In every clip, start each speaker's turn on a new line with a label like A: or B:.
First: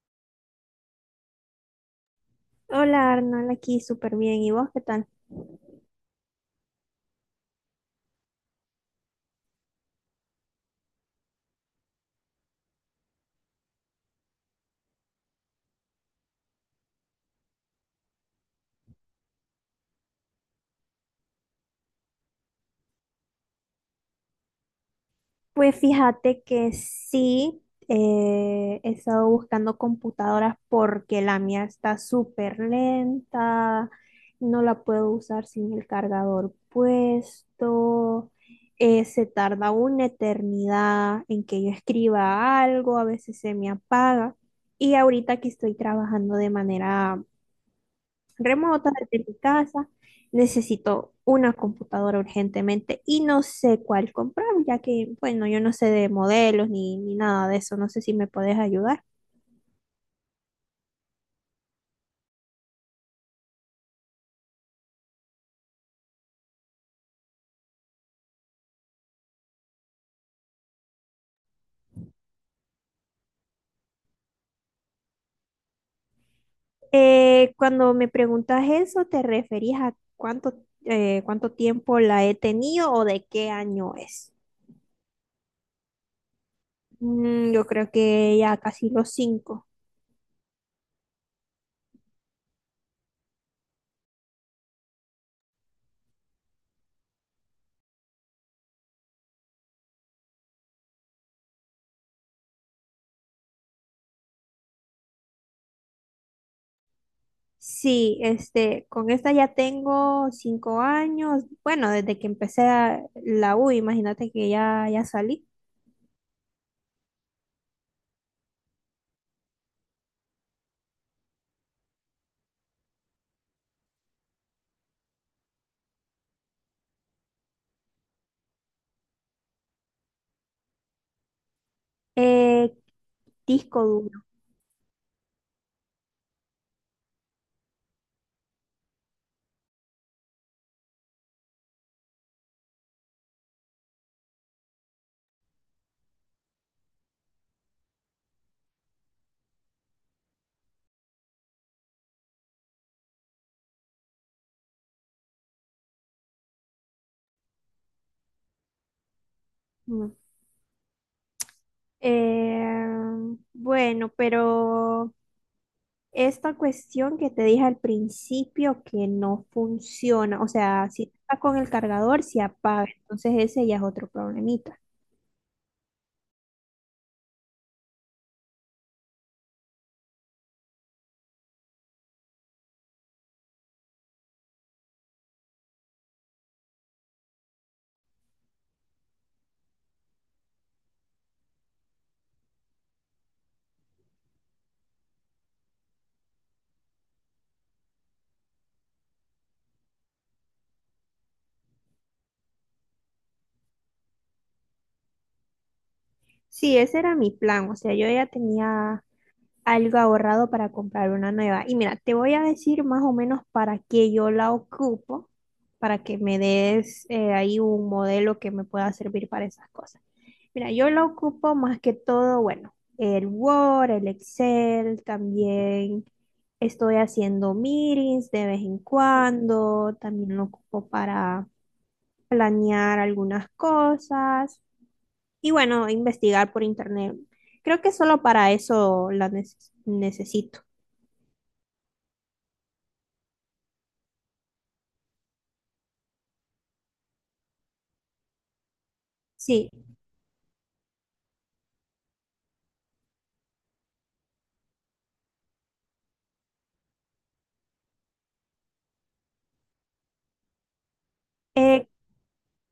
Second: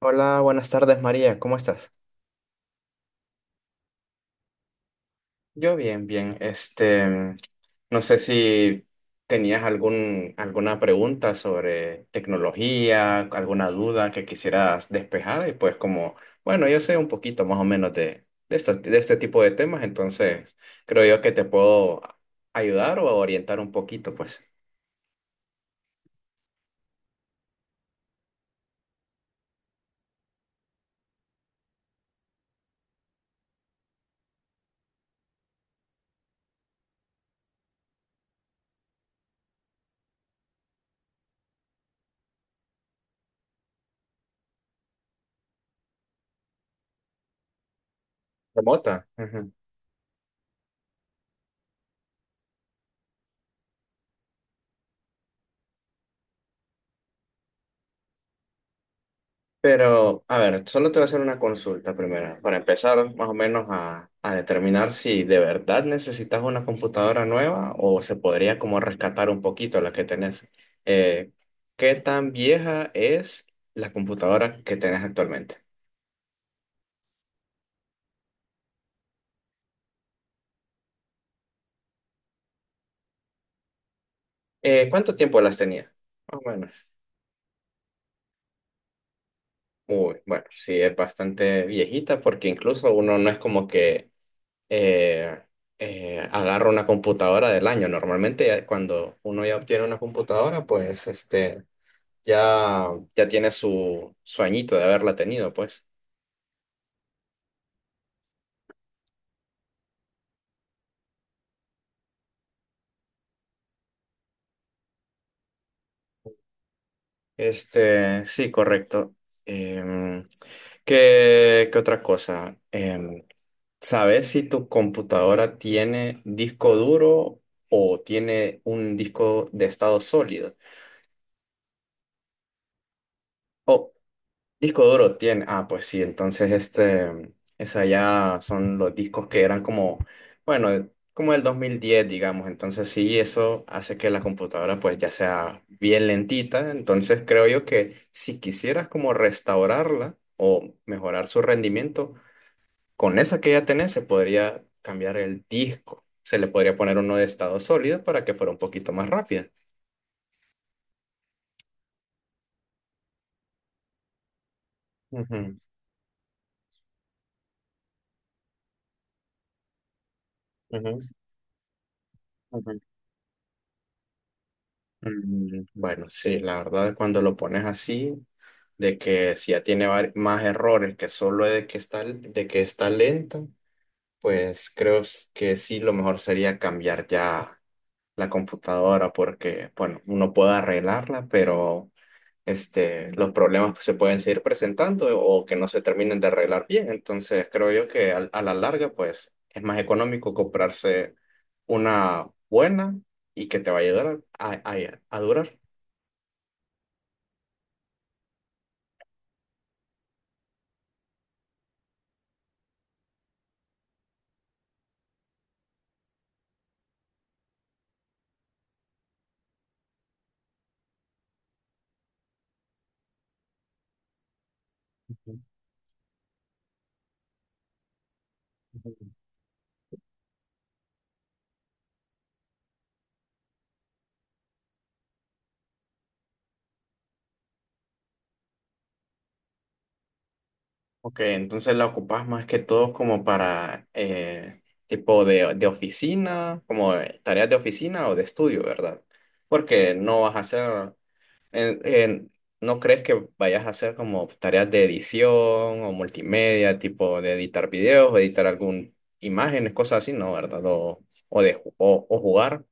A: Hola, buenas tardes María, ¿cómo estás?
B: Hola Arnold, aquí súper bien. ¿Y vos qué tal?
A: Yo bien, bien. No sé si tenías alguna pregunta sobre tecnología, alguna duda que quisieras despejar y pues como, bueno, yo sé un poquito más o menos de este tipo de temas, entonces creo yo que te puedo ayudar o orientar un poquito, pues.
B: Pues fíjate que sí, he estado buscando computadoras porque la mía está súper lenta, no la puedo usar sin el cargador puesto, se tarda una eternidad en que yo escriba algo, a veces se me apaga y ahorita que estoy trabajando de manera remota
A: Remota.
B: desde mi casa. Necesito una computadora urgentemente y no sé cuál comprar, ya que, bueno, yo no sé de modelos ni nada de eso. No sé si me puedes ayudar.
A: Pero, a ver, solo te voy a hacer una consulta primero, para empezar más o menos a determinar si de verdad necesitas una computadora nueva o se podría como rescatar un poquito la que tenés. Eh, ¿Qué tan vieja es la computadora que tenés actualmente?
B: Cuando me preguntas eso, ¿te referías a cuánto, cuánto tiempo la he tenido o de qué año es?
A: ¿Cuánto tiempo las tenías? Más o menos.
B: Mm, yo creo que ya casi los cinco.
A: Uy, bueno, sí, es bastante viejita porque incluso uno no es como que eh, agarro una computadora del año. Normalmente ya cuando uno ya obtiene una computadora, pues ya, ya tiene su añito de haberla tenido, pues.
B: Sí, este, con esta ya tengo 5 años, bueno, desde que la U, imagínate que ya, ya salí.
A: Este, sí, correcto. Em, ¿qué otra cosa? ¿Sabes si tu computadora tiene disco duro o tiene un disco de estado sólido?
B: Eh, disco duro.
A: Disco duro tiene. Ah, pues sí, entonces esa ya son los discos que eran como, bueno, como del diez digamos. Entonces sí, eso hace que la computadora pues ya sea bien lentita. Entonces creo yo que si quisieras como restaurarla o mejorar su rendimiento, con esa que ya tenés se podría cambiar el disco. Se le podría poner uno de estado sólido para que fuera un poquito más rápida.
B: mm. Eh, bueno, pero
A: Ujú,
B: esta cuestión que te dije al principio que no funciona, o sea,
A: ujú,
B: si está con el cargador, se
A: ujú.
B: apaga, entonces ese ya es otro problemita.
A: Mm, bueno, sí, la verdad, cuando lo pones así, de que si ya tiene más errores que solo de que está lenta, pues creo que sí, lo mejor sería cambiar ya la computadora porque, bueno, uno puede arreglarla, pero los problemas se pueden seguir presentando o que no se terminen de arreglar bien. Entonces, creo yo que a la larga, pues es más económico comprarse una buena y que te va a ayudar a durar.
B: Sí, ese era mi plan, o sea, yo ya tenía algo ahorrado para comprar una nueva. Y mira, te voy a decir más o menos para qué yo la ocupo, para que me des ahí un modelo que me pueda servir para esas cosas. Mira, yo la ocupo más que todo, bueno, el Word, el Excel, también estoy haciendo meetings de vez en cuando, también lo ocupo para planear algunas cosas y bueno, investigar por internet. Creo que solo para eso la necesito.
A: Ok, entonces la ocupas más que todo como para tipo de oficina, como tareas de oficina o de estudio, ¿verdad?
B: Sí,
A: Porque no vas a hacer, en- en- no crees que vayas a hacer como tareas de edición o multimedia, tipo de editar videos o editar algún imágenes, cosas así, ¿no? ¿Verdad? O,
B: eh,
A: o jugar.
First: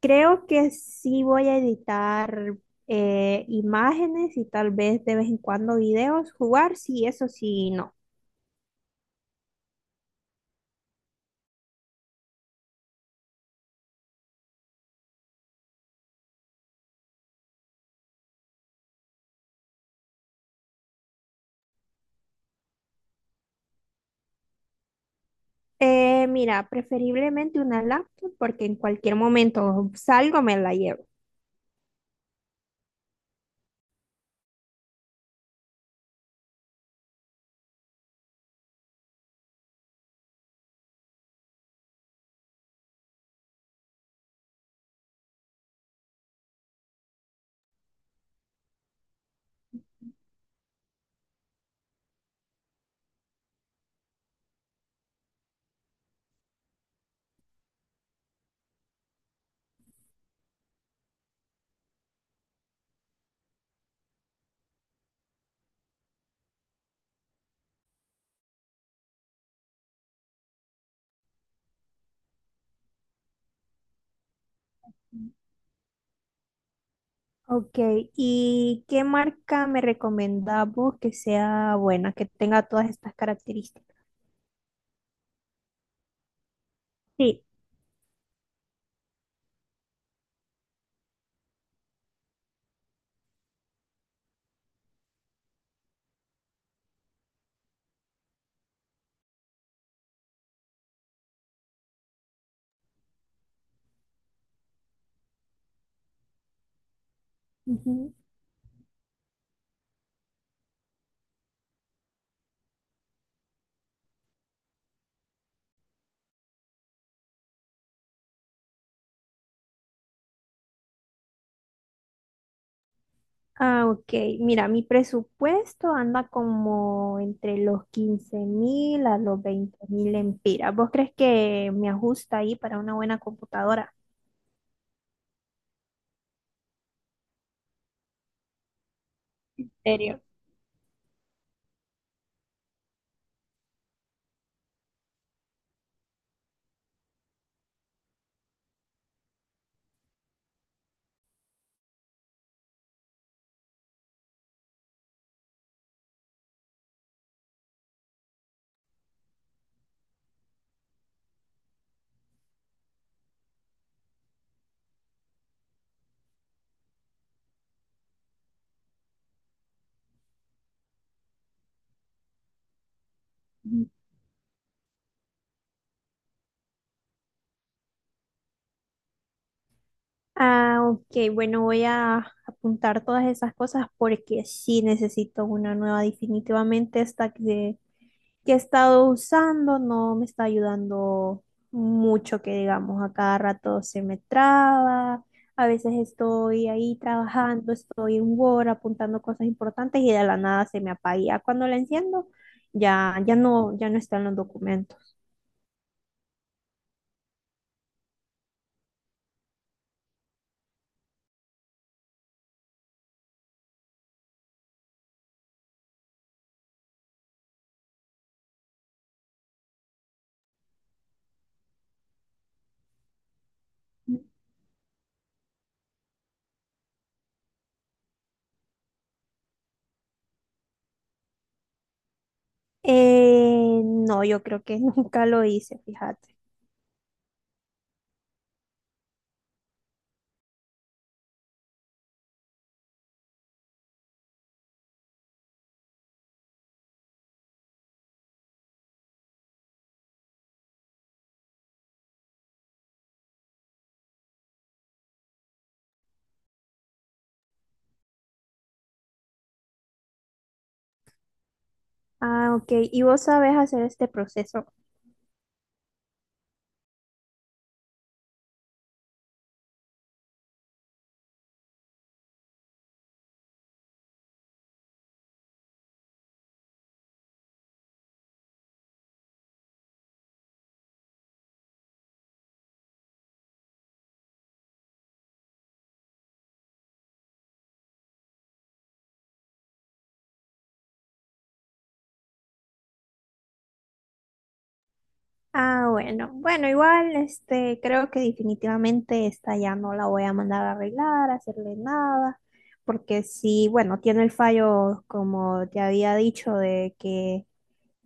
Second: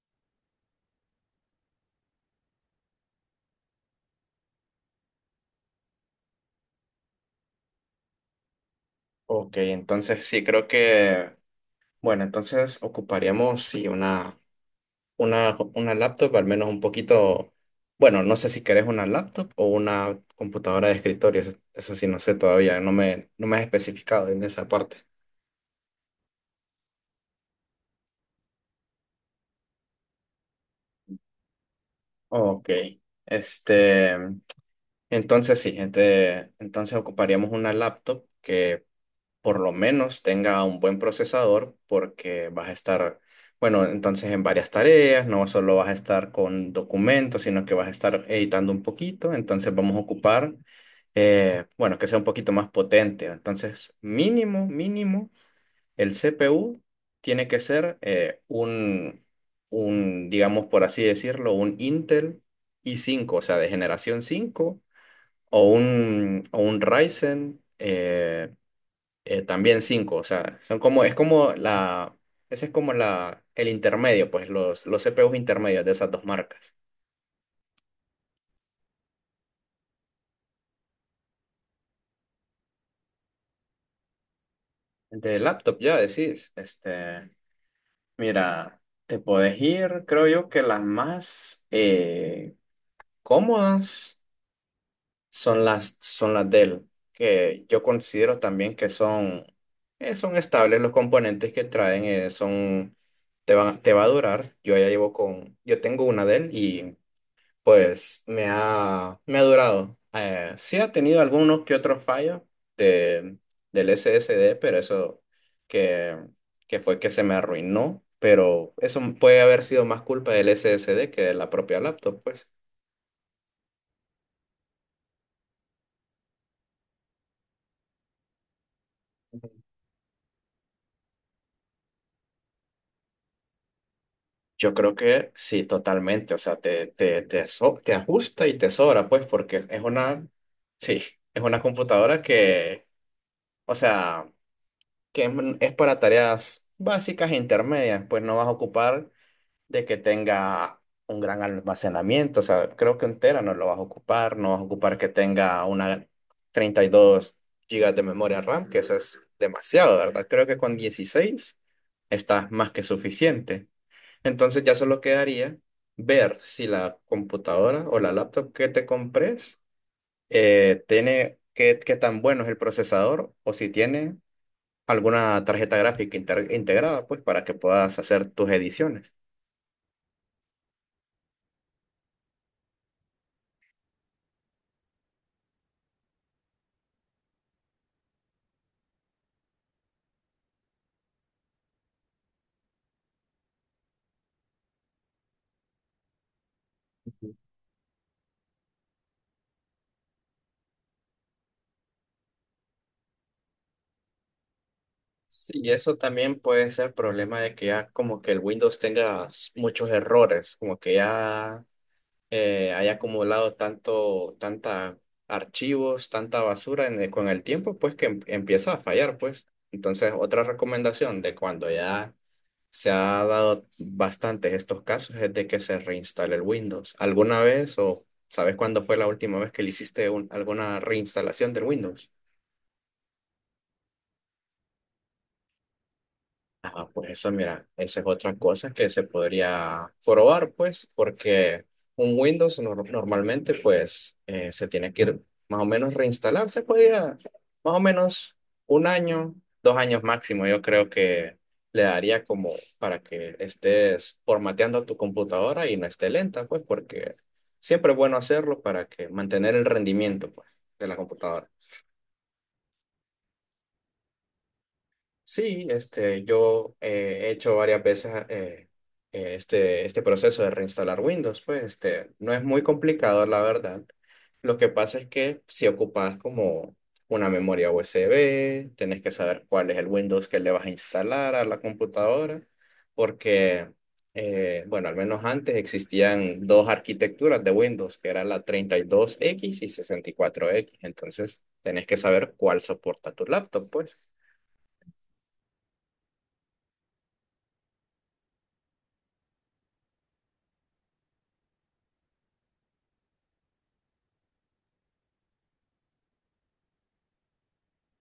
B: creo que sí voy a editar imágenes y tal vez de vez en cuando videos, jugar, sí, eso sí, no.
A: Ok, entonces sí creo que, bueno, entonces ocuparíamos sí una laptop, al menos un poquito, bueno, no sé si querés una laptop o una computadora de escritorio, eso sí no sé todavía, no me has especificado en esa parte.
B: Mira, preferiblemente una laptop porque en cualquier momento salgo, me la llevo.
A: Ok, este, entonces sí, entonces ocuparíamos una laptop que por lo menos tenga un buen procesador porque vas a estar, bueno, entonces en varias tareas, no solo vas a estar con documentos, sino que vas a estar editando un poquito, entonces vamos a ocupar, bueno, que sea un poquito más potente. Entonces, mínimo, mínimo, el CPU tiene que ser digamos por así decirlo, un Intel i5, o sea, de generación 5 o un Ryzen. También cinco, o sea, ese es como la, el intermedio, pues los CPUs intermedios de esas dos marcas.
B: Ok, ¿y qué marca me recomendás vos que sea buena, que tenga todas estas características?
A: El de laptop ya decís,
B: Sí.
A: mira, te podés ir, creo yo que las más cómodas son son las Dell, que yo considero también que son, son estables los componentes que traen, te va a durar, yo ya llevo con, yo tengo una Dell y pues me ha durado. Sí ha tenido algunos que otros fallos de, del SSD, pero eso que, que fue que se me arruinó. Pero eso puede haber sido más culpa del SSD que de la propia laptop, pues.
B: Ah, ok. Mira, mi presupuesto anda como entre los 15.000 a los 20.000 lempiras. ¿Vos crees que me ajusta ahí para una buena computadora?
A: Yo creo que sí, totalmente. O sea, te ajusta y te sobra, pues, porque
B: ¿En serio?
A: sí, es una computadora o sea, que es para tareas básicas e intermedias, pues no vas a ocupar de que tenga un gran almacenamiento. O sea, creo que un tera no lo vas a ocupar, no vas a ocupar que tenga una 32 gigas de memoria RAM, que eso es demasiado, ¿verdad? Creo que con 16 está más que suficiente. Entonces ya solo quedaría ver si la computadora o la laptop que te compres tiene qué tan bueno es el procesador o si
B: Ujú.
A: tiene alguna tarjeta gráfica integrada, pues para que puedas hacer tus ediciones.
B: Ah, ok. Bueno, voy a apuntar todas esas cosas porque sí necesito una nueva. Definitivamente esta que he estado usando no me está ayudando mucho, que digamos, a cada rato se me traba. A veces estoy ahí trabajando, estoy en Word apuntando cosas importantes y de la nada se me apaga. Y ya cuando la enciendo, ya no, ya no están los documentos.
A: Sí, y eso también puede ser problema de que ya como que el Windows tenga muchos errores, como que ya haya acumulado tanta archivos, tanta basura en con el tiempo, pues que empieza a fallar, pues. Entonces, otra recomendación de cuando ya se ha dado bastantes estos casos es de que se reinstale el Windows. ¿Alguna vez o sabes cuándo fue la última vez que le hiciste alguna reinstalación del Windows?
B: No, yo creo que nunca lo hice, fíjate.
A: Ah, pues eso, mira, esa es otra cosa que se podría probar, pues, porque un Windows normalmente, pues, se tiene que ir más o menos reinstalar, se podía más o menos un año, 2 años máximo, yo creo que le daría como para que estés formateando tu computadora y no esté lenta, pues, porque siempre es bueno hacerlo para que mantener el rendimiento, pues, de la computadora.
B: Ah, ok. ¿Y vos sabés hacer este proceso?
A: Sí, yo he hecho varias veces este proceso de reinstalar Windows, pues no es muy complicado, la verdad. Lo que pasa es que si ocupas como una memoria USB, tenés que saber cuál es el Windows que le vas a instalar a la computadora, porque, bueno, al menos antes existían dos arquitecturas de Windows, que era la 32x y 64x, entonces tenés que saber cuál soporta tu laptop, pues.
B: Ah, bueno. Bueno, igual, este, creo que definitivamente esta ya no la voy a mandar a arreglar, a hacerle nada, porque sí, bueno, tiene el fallo, como te había dicho, de que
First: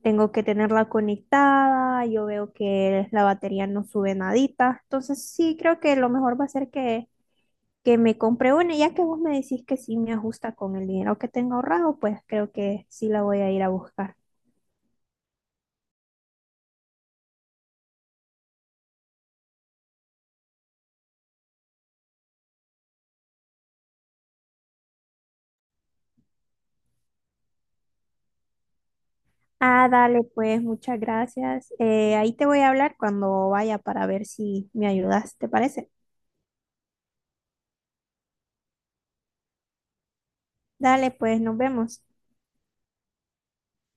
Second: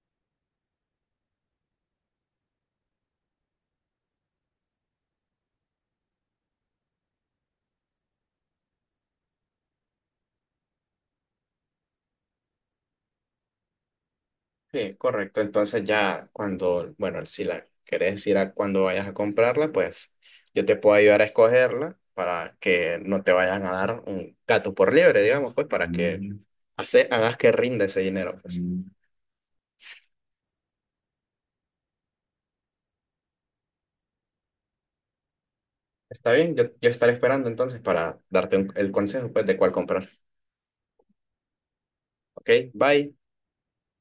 B: tengo que tenerla conectada, yo veo que la batería no sube nadita. Entonces sí, creo que lo mejor va a ser que me compre una. Ya que vos me decís que sí me ajusta con el dinero que tengo ahorrado, pues creo que sí la voy a ir a buscar.
A: Sí, correcto. Entonces ya cuando, bueno, si la querés decir a cuando vayas a comprarla, pues yo te puedo ayudar a escogerla para que no te vayan a dar un gato por liebre, digamos, pues para que mm. Hagas que rinda ese dinero, pues. Mm.
B: Ah, dale, pues muchas gracias. Ahí te voy a hablar cuando vaya para ver si me ayudas, ¿te parece?
A: Está bien, yo estaré esperando entonces para darte el consejo, pues, de cuál comprar.
B: Dale, pues nos vemos.
A: Ok, bye.